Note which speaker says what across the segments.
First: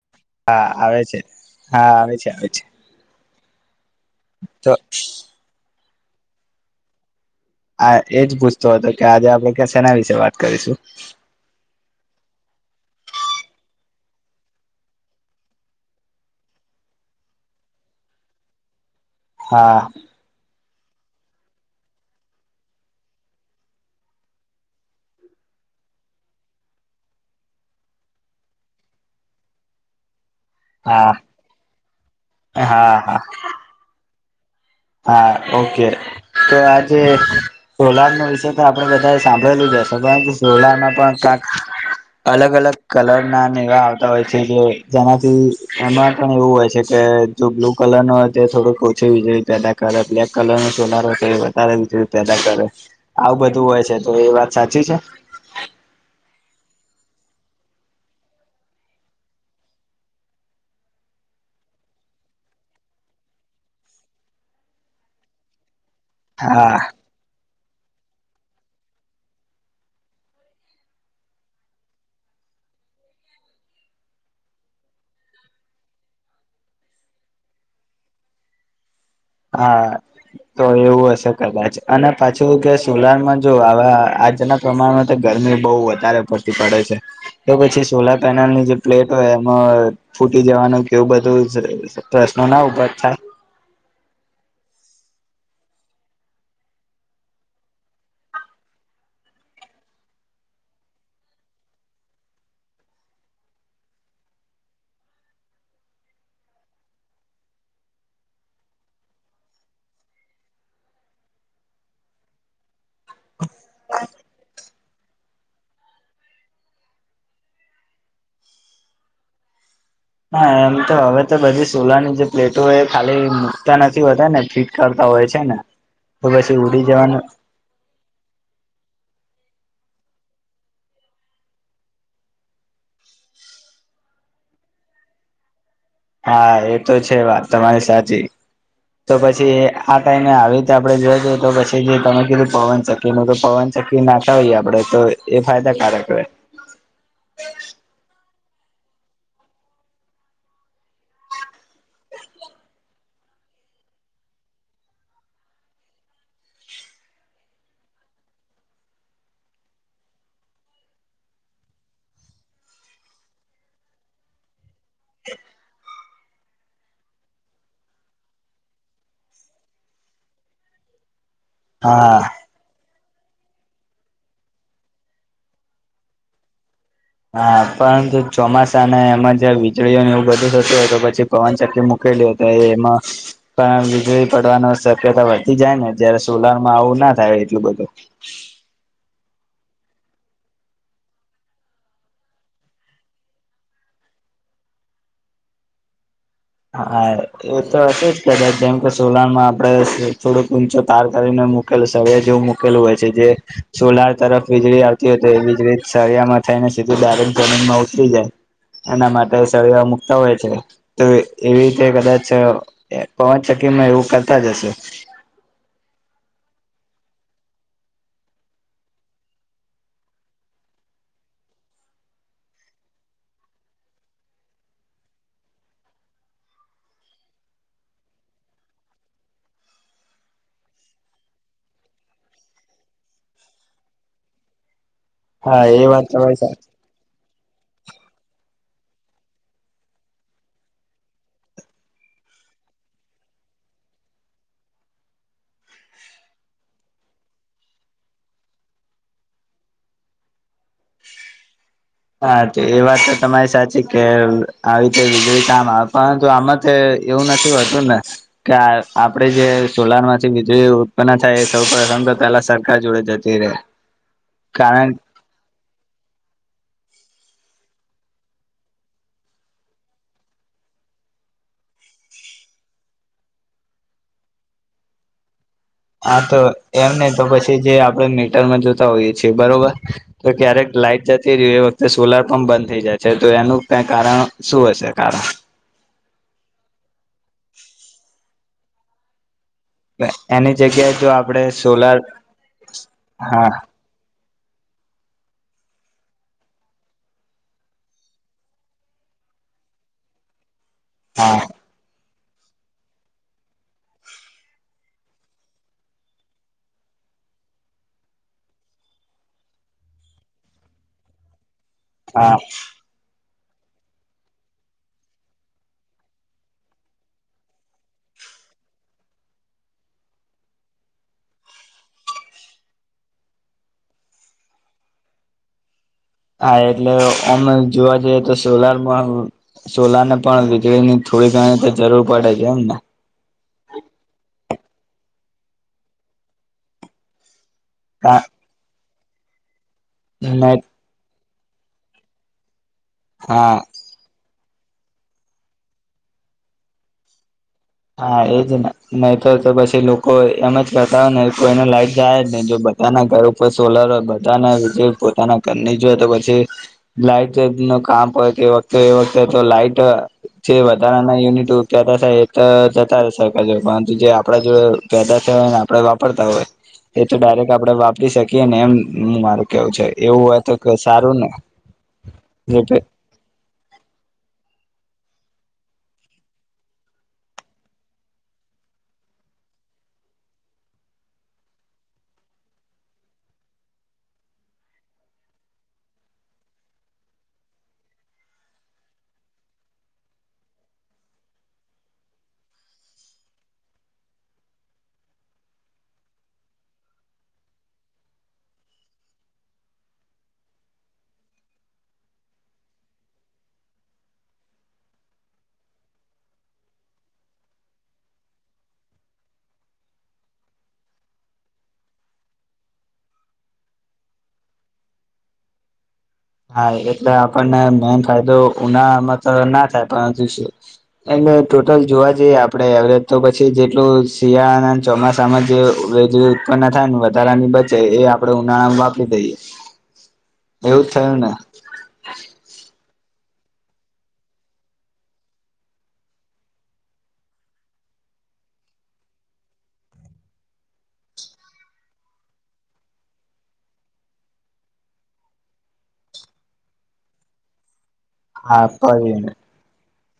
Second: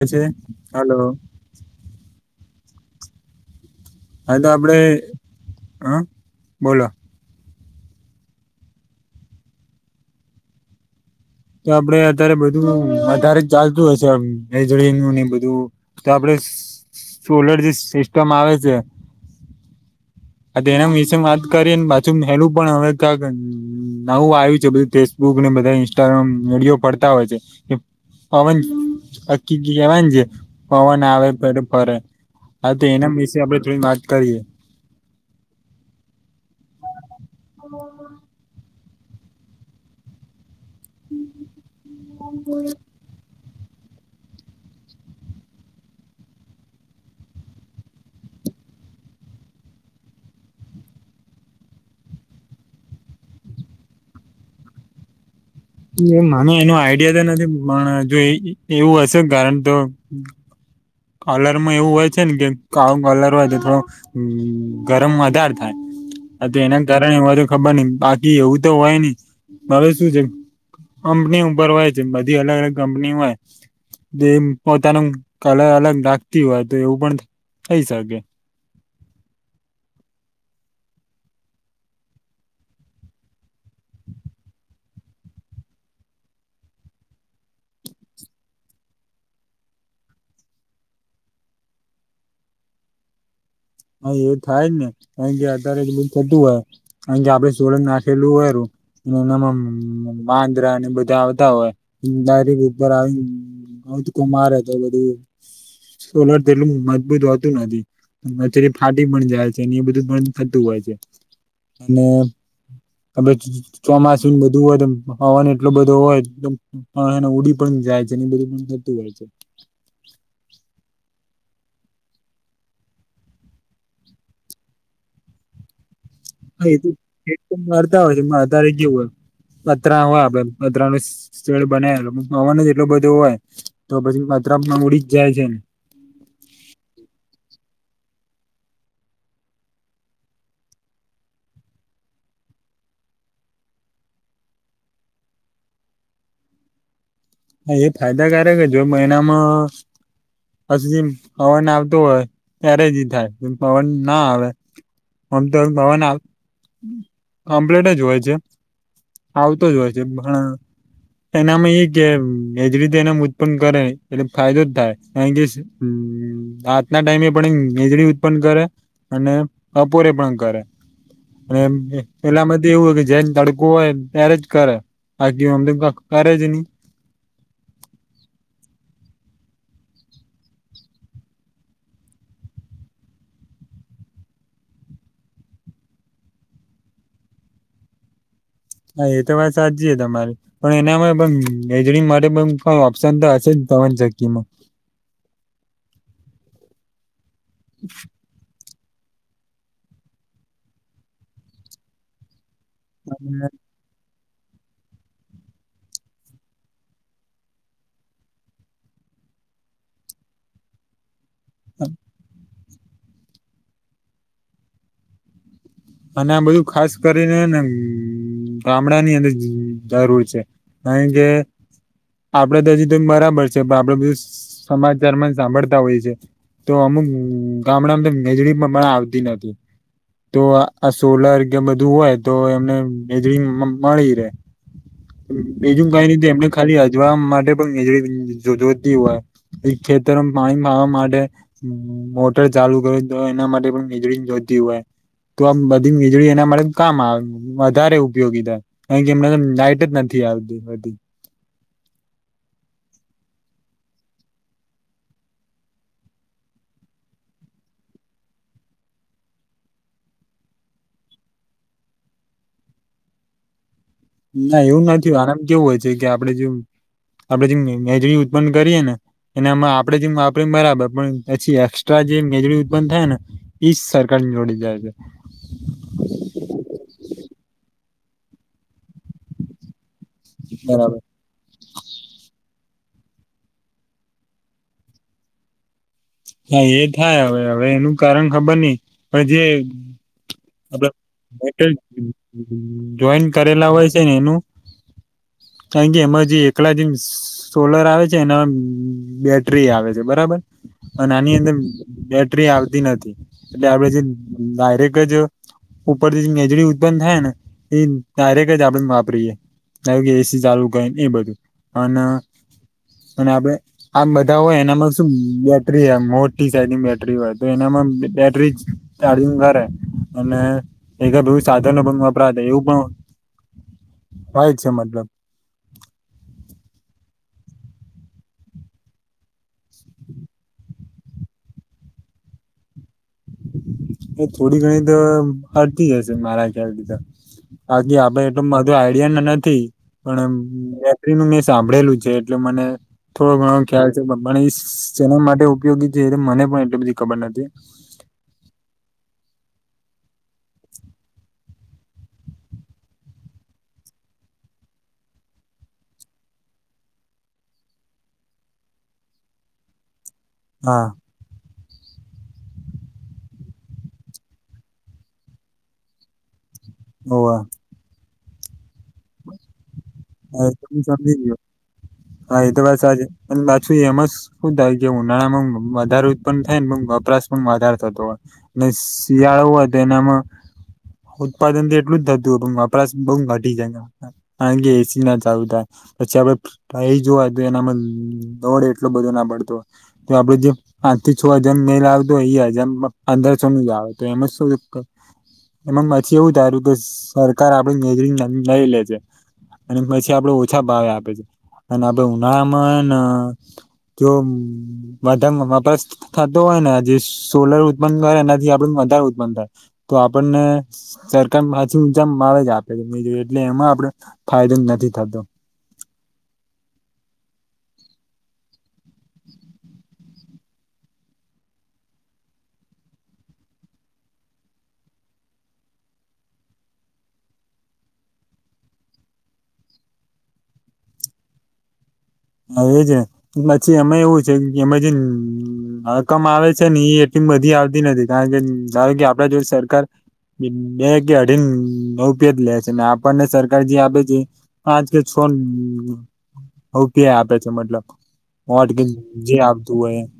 Speaker 1: છે
Speaker 2: હા
Speaker 1: હલો
Speaker 2: આવે છે હા આવે છે આવે છે
Speaker 1: હા તો આપડે હ બોલો
Speaker 2: આ એજ પૂછતો હતો કે આજે આપડે ક્યા સેના વિશે વાત કરીશું
Speaker 1: તો આપડે અત્યારે બધું અતારે જ ચાલતું હશેજળ નું ને બધું તો આપડે સોલર જે સિસ્ટમ આવે છે
Speaker 2: હા
Speaker 1: એના વિશે વાત કરીએને પાછું પેલું પણ હવે ક્યાંક નવું આવ્યું છે બધું ફેસબુક બધા ઇન્સ્ટ્રામ વિડયો પડતા હોય છે પવન હકી કેવા છે પવન
Speaker 2: હા
Speaker 1: આવે પે ફરે હ તો
Speaker 2: હા
Speaker 1: એના
Speaker 2: હા
Speaker 1: વિશે આપડે થોડી વાત કરીએ
Speaker 2: હા ઓકે તો આજે સોલાર નો વિષય તો આપ બધા સાંભળેલું જ હશે કારણ કે સોડામાં પણ ક્યાંક અલગ અલગ કલર ના એવા આવતા હોય છે કે જેનાથી એમાં પણ એવું હોય છે કે જો બ્લુ કલર ન થો કો [inaudible] કર બ્લેક કલર નો છોલારો છે એ વધારે વીજળી પેદા કરે આવું બધું હોય છે તો એ વાત સાચી છે
Speaker 1: [inaudible] એ મને એનું આઈડિયા તો નથી પણ જો એવું હશે કારણ તો કલરમાં એવું હોય છે ને કે કું કલર હોય તો થોડું ગરમ વધાર થાય
Speaker 2: હા
Speaker 1: એના કારણેને ખબર નઈ બાકી એવું તો હોય નહ માવે શું છે કંપની ઉપર હોય છે બધી અલગ અલગ કંપની હોય જે પોતાનું કલર અલગ નાખતી હોય તો એવું પણ થઈ શકે
Speaker 2: હા તો એવું હશે કદાચ અને પાછું કે સોલારમાં જો આવા આજના પ્રમાણમાં તો ગી બ વધ પડતી પડે છે તો પછી સોલર પેનલની જે પ્લેટ હોય એમાં જવાનું કેવું બધું પ્રશ્નો ના ઉપભા થાય
Speaker 1: અ એ થાય જ ને અ કે અત્યારે જ બધ થતું હોય અ કે આપડે સોલંદ નાખેલું હોયું એનામાં વાંદરા ને બધા આવતા હોય દારીક ઉપર આવી કો મારે તો બધું સોલર તેટલું મજબૂત હોતું નથી ફાટી પણ જાય છે અને એ બધું થતું હોય છે અને ચોમાસું બધું હોય હવન એટલો બધો હોય ઉડી પણ જાય છે બધું પણું હોય છે
Speaker 2: હા હવે તો બધી સોલરની જે પ્લેટો હોય ખાલી મૂકતા નથી હોતા ને ફિટ કરતા હોય છે ને તો પછી
Speaker 1: હા એ
Speaker 2: ઉડી
Speaker 1: તો
Speaker 2: જવાનું
Speaker 1: કરરતા હોય છે અતારે જેવું હોય પતરા હોય આપડે પતરા ન સ્થળ બનેલ પવન જ એટલું બધું હોય તો પછી માત્રામાં ઉડી જાય છે ને
Speaker 2: હા એ તો છે વાત તમારી સાચી
Speaker 1: હ
Speaker 2: તો પછી આ ટાઈમે આવીીતે આપડે જોજએ તો પછી જે તમે કીધું પવનચકી નું તો પવન ચકી નાતા હોઈએ આપડે તો એ ફાયદા ક્યારેક ર
Speaker 1: હા એ ફાયદાકારક હ જો મહિનામાં પછી જેમ પવન આવતોું હોય ત્યારે જ થાય પવન ના આવે આમ તો ગવાના કમ્પ્લેટ જ હોય છે આવતો જ હોય છે એનામાં એક કે એજ રીતે એના ઉત્પન્ન કરે એટલે ફાયદો જ થાય કારણ કે આજના ટાઈમે પણ વીજળી ઉત્પન્ન કરે અને અપોરે પણ કરે અને
Speaker 2: હા
Speaker 1: પેલામાં એવું હો જે લડકોું હોય ત્યારે જ કરે બાકી અમદિન કરે જ ન
Speaker 2: હા પરંતુ ચોમાસાને એમાં જે વીજળીઓ ને એવું બધું થતું હોય તો પછી પવન ચકલી મક એમાં પણ વીજળી પડવાની શક્યતા વધતી જાય ને જ્યારે સોલારમાં આવું [unintelligible] થાય એટલું બધું.
Speaker 1: હા એ તો વાત સાચી તમારી પણ એનામાં પણ [unintelligible] કઈ ઓપ્શન તો હશે જ તમે [unintelligible]
Speaker 2: હા એવું તો હતું જ કદાચ જેમ [inaudible] સોલારમાં આપડે થોડોક ઊંચો તાર કરીને મૂકેલ સ જેવું મ [inaudible] [unintelligible] હોય છે, જે સોલાર તરફ વીજળી આવતી હો એ વીજળી સળિયામાં થઈને સીધું દારૂણ [inaudible] જમીનમાં ઉતરી જાય. એના માટે સરળ મુકતા હોય છે તો એવી રીતે કદાચ અ-એ પવનચક્કી માં એવું કરતા જ હશે.
Speaker 1: અને આ બધું ખાસ કરીનેને મ-મ-મ ગામડા ની [unintelligible] જરૂર છે [unintelligible] કે આપડે તો હજી તો બરાબર છે, પણ આપડું બધું સ-સ સમાજ દરમિયાન સાંભળતા હોય છે. તો અમુ-મુ-મુ ક ગામડા [unintelligible] આવતી નથી તો આ આ સોલર કે બધું હોય તો એમને [unintelligible] મળી રહેે.
Speaker 2: હા એ
Speaker 1: બીજું
Speaker 2: વાત
Speaker 1: કઈ નથી
Speaker 2: તમારી
Speaker 1: એમને
Speaker 2: સાચી
Speaker 1: ખાલી હજવા [unintelligible] [unintelligible] હોય ખેતરમાં પાણી [unintelligible] માટે મ-મ- મોટર ચાલુ કરે તો એના માટે પણ વીજળી જોતી હોય! તો આમ બધી વીજળી એના માટે કામ-મ આવે મ-મ વધારે ઉપયોગી થાય, કારણ કે એમને લાાઈટ જ નથી આવે! ડી વાડી [inaudible]
Speaker 2: હા તો એ [inaudible] વાત તો તમારી સાચી કે આવી રીતે [inaudible] વીજળી કામ આવે પરંતુ આમ તો એવું નથી [inaudible] હોતું ને કે આપડે જે સોલાર માંથી વીજળી [inaudible] ઉત્પન્ન થાય એ સૌ [unintelligible] તો પેલા સરકાર જોડે જતી રે!
Speaker 1: નાઇએવું નથી આરામ કેવું હોય છે કે આપડે જેવ આપડે જેમ [unintelligible] ઉત્પન્ન કરીએ ને એનામાં આપડે જેમ [unintelligible] બરાબર પણ પછી એસ્ટ્રા જે મજળ ઉત્પન્ન થાય ને ઈ સ-સરકાર જોડી જાય છે.
Speaker 2: આ તો એમ નહી તો પછી [unintelligible] મીટરમાં જોતા હોઈએ છીએ બરોબર, તો ક્યારેક
Speaker 1: બરાબર
Speaker 2: લાઈટ જતી રેય એ વખતે સોલાર પંપ બંધ થઈ જાય છે તો એનું ક કારણ શું હશે કારણ!
Speaker 1: હા! એ થાય હવે-હવે એનું કારણ ખબર નઈ હ જે
Speaker 2: [unintelligible] એને
Speaker 1: [unintelligible] જ-જ જોઈન
Speaker 2: હા
Speaker 1: કરેલા હોય છે ને એનું! [inaudible] કારણ કે એમાં જે એકલા જેમ સ-સ- સોલર આવે છે એના બ-બ- બેટરી આવે છે બરાબર! અને
Speaker 2: હા
Speaker 1: આની અંદર-બેટરી આવતી નથી એટલે આપડે જે ડ-ડ-ડાયરેક્ટ જ ઉપરથી જે વીજળીઉત્પન્ન થાય ને એ ડ -ડાયરેક્ટ જ આપણેે વાપરીએ. [unintelligible] કે એસી ચાલુ ક [unintelligible] ને એ બધું અને
Speaker 2: હા [inaudible]
Speaker 1: અને આપડે આ-આમ બધા હોય એનામાં શું બ-બ-બેટરી [unintelligible] હોય મોટી સાઈડની બેટરી હોય તો એનામાં બેટ્રિજ. [unintelligible] અને એકે બું સાધનો પણ વપરાતા એવું પણ [unintelligible] છે મતલબ!
Speaker 2: હા! એટલે [unintelligible] જોવા જઈએ તો સોલારમાં સોલર ને પણ વીજળી ની થોડી ઘણી તો જરૂર પડે છે એમ ને!
Speaker 1: એ થોડી ઘણી તો અડતી જશે મારા ખ્યાલથીધ. આકી આપડે એટલધું આઈડિયાનનથી પણ [unintelligible] તામળેલું છે એટલે મને થોડો
Speaker 2: હા
Speaker 1: ઘણો ખ્યાલછે પણ મને ઇસ [inaudible] જેના માટે ઉપયોગી છે મને પણ એટલી બધી ખબર નથી.
Speaker 2: હા! એજ ને નહી તો તો પછી લોકો એમ [unintelligible] જ કરતા ને કોઈ એને લાઈટ જાય જ નહી જો પોતાના ઘર ઉપર સોલર બધાના વ [unintelligible] પોતાના ઘરની જો તો પછી લાઈટ ક તે વખતે લાઈટ જે
Speaker 1: હા
Speaker 2: વધારા ના યુનિટ ઉ્યા તો જતા રહે સરકાર જોડે પરંતુ જે આપડા જોડે પેદા થયા હોય ને આપડે વાપરતા હોય એ તો
Speaker 1: ઓવે
Speaker 2: ડાયરેક્ટ આપડે વાપરી શકીએ ને એમું મારું કેવું છે એવું હોય
Speaker 1: હા એ તો સમજી
Speaker 2: સારું ને
Speaker 1: ગયો હા એ તો બ
Speaker 2: જે
Speaker 1: સાજેછું એમ શું જે ઉનાળામાં વધાર પણ થાય ને પણ વપરાશ પણ વધાર થતો હોય શિયાળો નામાં ઉત્પાદન તો એટલું જ થતું પણ વપરાશ બઉુ ઘટી જાયે ના ચાલુ થાય પછી આપડેાય જોવા તો એનામાં દોડ એટલો બધો ના પડતો તો આપડે જે પાંચ થી છ હજાર નહીં લાવતો એ હજાર અંદર છો ન આવે તો એમાં શું એ પછી એવું તાર્યું કે સરકાર આપડી મેજરિંગ લઈ લે છે અને પછી આપડે ઓછા ભાવે આપે છે અને આપડે ઉનામાં જો વધા વપરાશ થતો હોય ને જે સોલર ઉત્પન્ન કરે એનાથી આપડ [unintelligible] વધારે ઉત્પન્ન થાય તો આપણને સરકાર પાછી ઊંચા આવે છે. આપે જો એટલે એમાં આપડે ફાયદો નથી થતો.
Speaker 2: હા, એટલે આપણને મેન ફાયદો ઉનાળામાં [unintelligible] તો ના થાય પરંતુ શ [unintelligible] એટલે ટોટલ જોવા જઈએ આપડે એવરેજ તો પછી જેટલું શિયાળાના ચોમાસામાં જે વેજ [unintelligible] ઉત્પનન થાય વધારાની બચે એ આપણે ઉનાળા વાપરી દઈએ. થ ના.
Speaker 1: હા, એજ પછી એમાં એવું છે. એમાં જે રકમ આવે છે ને એ એટલી બધી આવતી નથી કારણ કે ધારો કે આપડે જો સરકાર બે કે અઢી નવપિયાજ લે છે. આપણને સરકાર જે આપે છે પાંચ કે છ હ ક્યા આપે છે. મતલબ
Speaker 2: હા
Speaker 1: વોલ્ટ
Speaker 2: પર
Speaker 1: જે
Speaker 2: યુનિટ
Speaker 1: આપતું હોય એમ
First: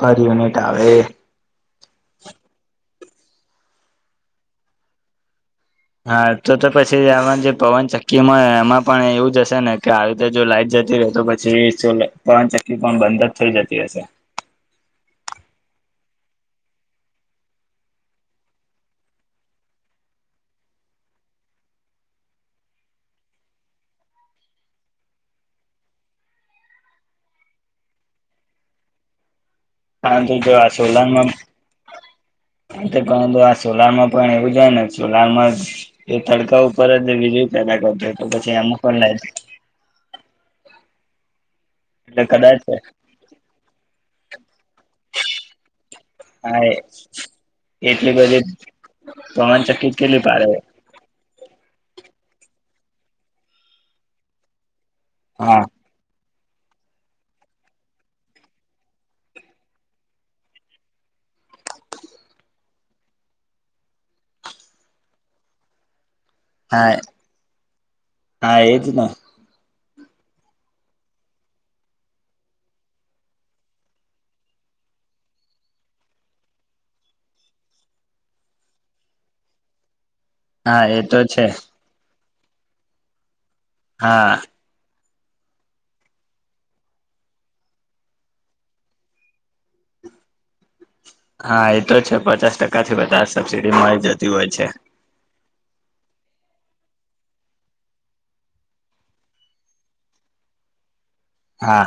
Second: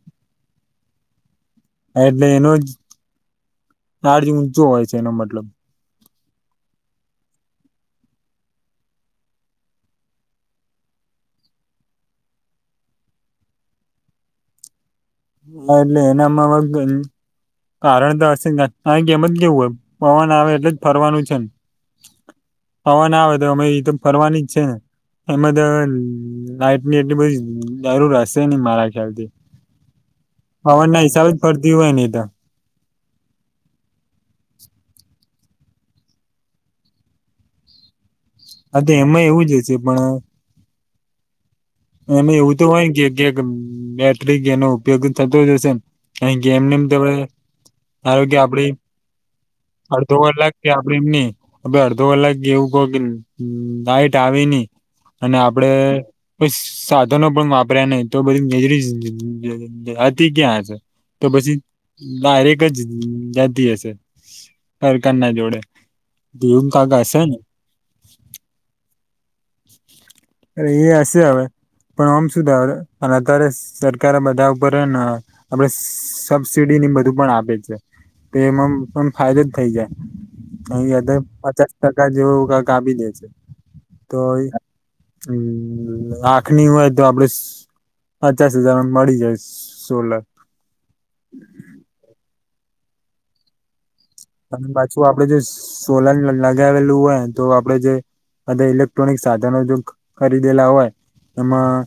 Speaker 2: પર યુનિટ આવે એ.
Speaker 1: હ એટલે એનું ચાર્જ [unintelligible] ઊંચો હોય છે એનો મતલબ
Speaker 2: હા, તો તો પછી આમાં જે પવન ચક્કીમાંય એમાં પણ એવું હશે ને કે આવી રીતે જો લાઈટ જતી તો પછી પવન ચકી પણ બંધ જ થઈ જતી હશે.
Speaker 1: હા, એટલે એનામાં કારણ તો હશે આ કે એમ જ કેવું હો પવન આવે એટલે જ ફરવાનું છે ને પવન આવે તો ઈ તો ફરવાની જ છે ને એમાં તો લાઈટની એટલી બધી જરૂર હશે નહિ મારા ખ્યાલથી!
Speaker 2: પરંતુ જો આ
Speaker 1: પવન ના હિસાબે જ ફરતી હોય નહી તો.
Speaker 2: પરંતુ આ સોલાર માં પણ એવું જ હોય ને સોલારમાં એ તડકા ઉપર જ વીજળી પેદા કરે. તો પછી આમ
Speaker 1: હા તો
Speaker 2: પણ લ [unintelligible]
Speaker 1: એમાં એવું જ હશે અને એવું
Speaker 2: કદાચ
Speaker 1: તો હોય ને કે ક્યાક બેટરી એનો ઉપયોગ થતો જ હશેને. [unintelligible] અ
Speaker 2: હા
Speaker 1: ગેમને એમ તોડ [unintelligible]
Speaker 2: એટલી
Speaker 1: ધારો [unintelligible] કે
Speaker 2: બધી
Speaker 1: આપડી
Speaker 2: પવનચક્કી
Speaker 1: અડધો
Speaker 2: કેટલી પાડે
Speaker 1: કલાક કે આપણે એમની [unintelligible] હ અડધો કલાક જે એવું કહ કે લઈટ આવી ની અને
Speaker 2: હા
Speaker 1: આપડે સાધનો પણ વાપર્યા નહી તો બધી વીજળી [unintelligible] હતી ક્યાં છે? તો પછી બારેક [unintelligible] જ જતી હશે. સરકારના જોડે ઘીવન [unintelligible] ક [unintelligible]
Speaker 2: હા
Speaker 1: કશે [unintelligible] ને [unintelligible]
Speaker 2: હા એજ ને
Speaker 1: અરે એ હશે હવે. પણ આમ શુ થાય અત્યારે સરકર બધા ઉપર આપણે સબસીડી બધું પણ આપે છે. તો એમાં પણ ફાયદો જ થઈ જાય
Speaker 2: હા
Speaker 1: અહી
Speaker 2: એ
Speaker 1: અડધા
Speaker 2: તો
Speaker 1: [unintelligible]
Speaker 2: છે
Speaker 1: પચાસ ટકા જેવું ક કાપી દે છે.
Speaker 2: હા.
Speaker 1: હમ્મ આંખની હોય તો આપડે પચાસ હજારમાં મળી જાય સોલાર [unintelligible]
Speaker 2: હા, એતો છે પચાસ ટકા થી બધા સબસિડી મળી જાય.
Speaker 1: ત પાછું આપડે જે સોલાર ની [unintelligible] લ [unintelligible] લગાવેલું હોય તો આપડે જે બધા ઇલેક્ટ્રોનિક સાધનો જો ખરીદેલા હોય એમાં
Speaker 2: હા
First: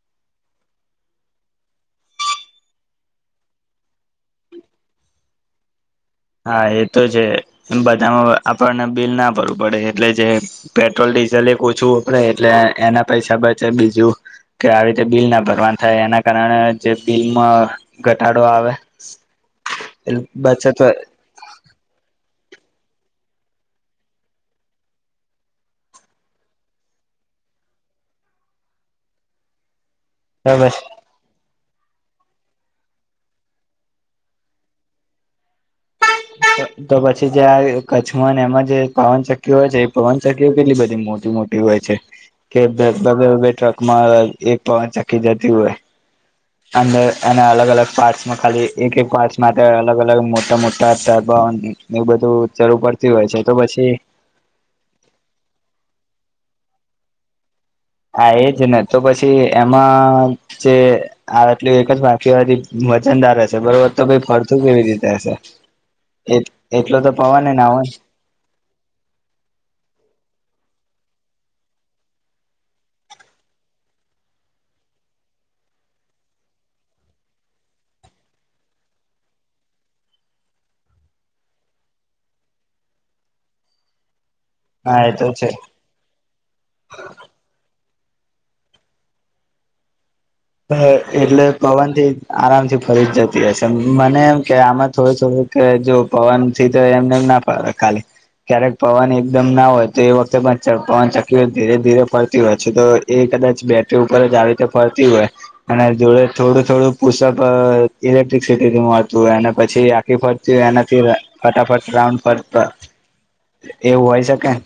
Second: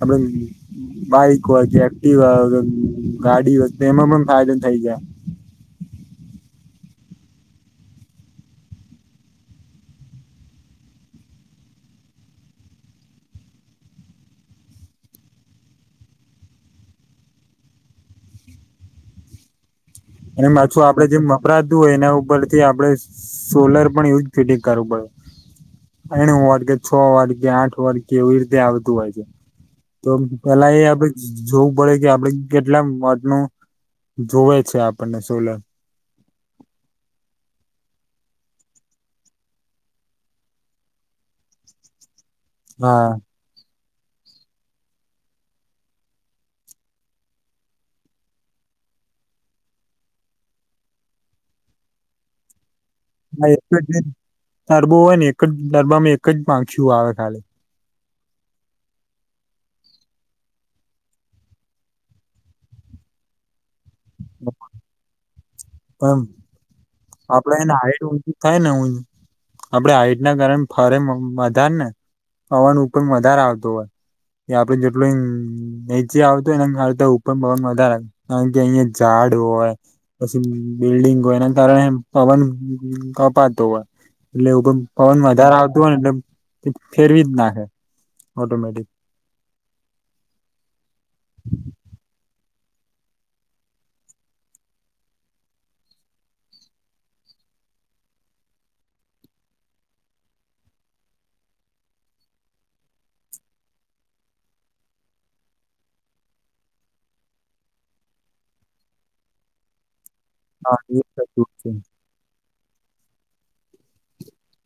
Speaker 1: અબણે [unintelligible] બાઈક હોય કે એક્ટિવા ગાડી હોય એમાં પણ ફાયદો થઈ જાય.
Speaker 2: હા, એ તો છે એ બધામાં આપણને બિલ ના ભરવું પડે એટલે જે પેટ્રોલ ડીઝલ ચલે ઓછું વપરાય એટલે એના પૈસા બચે બીજું કે આવી રીતે બિલ ના ભરવાનું થાય એના કારણે જે બિલમાં ઘટાડો આવે એ
Speaker 1: અને
Speaker 2: બચત
Speaker 1: પાછું [unintelligible] આપડે જે વપરાતું હોય એના ઉપર થી આપડે સોલર પણ એવુંજ ફિડ કરવું પડે આણું [unintelligible] વોલ્ટ કે છ વોલ્ટ કે આઠ વોલ્ટ કે એવી રીતે આવતું હોય છે. તો પેલા એ [inaudible] જોવું પડે કે આપડે કેટલા વોલ્ટનું [unintelligible] જોવે છે. આપણને સોલર [inaudible]
Speaker 2: તો પછી જે આ કચ્છમાં ને એમાં જે પવનચકકીઓ હોય છે એ પવનચક્કીઓ કેટલી બધી મોટી-મોટી હોય. છે કે
Speaker 1: હા
Speaker 2: લગભગ એ ટ્રકમાં એક ચક્કી જતી હોય. અંદર અને અલગ-અલગ પાર્ટ્સમાં ખાલી એક એક પાર્ટ્સ માટે અલગ-અલગ મોટા-મોટા [unintelligible] એ બધું જરૂર પડ
Speaker 1: હ એક જ દરબો હોય ને એક જ દરબામાં એક જ પાખિયુ આવે ખાલી.
Speaker 2: હા એજ ને તો પછી એમાં જે આટલું એક જ વાકી વજનદાર હશે બરોબર તો ભઈ ફરતું કેવી રીતે હશે?
Speaker 1: પણ
Speaker 2: એટલો તો પવન
Speaker 1: આપડે
Speaker 2: ના
Speaker 1: હેને
Speaker 2: હોય
Speaker 1: હાઈટ ઊચી થાય ને હુય આપડે હાઈટના કારણે ફરે વધારે ને પવન ઉપર વધારે આવતો હોય. એ આપડે જેટલું નીચે આવતો હોય એન કરતાં ઉપર વધારે કે અહીંયાં ઝાડ હોય પછી બિલ્ડિંગ હોય એના કારણે પવન કપાતો હોય. એટલે એવું કો
Speaker 2: હા એ
Speaker 1: પવન
Speaker 2: તો છે
Speaker 1: વધારે આવતું હોય ને એટલે ફેરવી જ નાખે. ઓટોમેટિક.
Speaker 2: એટલે પવનથી આરામથી ફરી જ જતી હશે મને એમ કે આમાં થોડું-થોડું કે જો પવનથી તો એમનેમ ના ફરે ખાલી ક્યારેક પવન એકદમ ના હોય તો એ વખતે પણ પવનચક્કી ધીરે ધીરે ફરતી હોય છે તો એક કદાચ બેટરી ઉપર જ આવી રીતે ફરતી હોય. અને જોડે થોડું-થોડું પુસપ ઇલેક્ટ્રિસિટીથી મળતું હોય અને પછી આ એ ફરતી હોય
Speaker 1: હા એ
Speaker 2: એનાથી
Speaker 1: થતું જ છે.
Speaker 2: ફટાફટ રાઉન્ડ ફર ન એવું હોય શકેન.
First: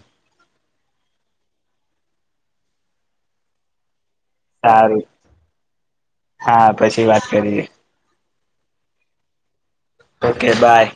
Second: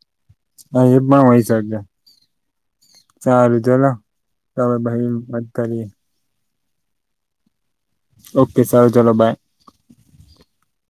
Speaker 1: હ એ પણ હોય શકે સારું ચલો. અવે
Speaker 2: સારું
Speaker 1: ભાઈ મત કરીએ.
Speaker 2: હા, પછી વાત કરીએ.
Speaker 1: ઓકે સારું ચલો બાય.
Speaker 2: Okay by.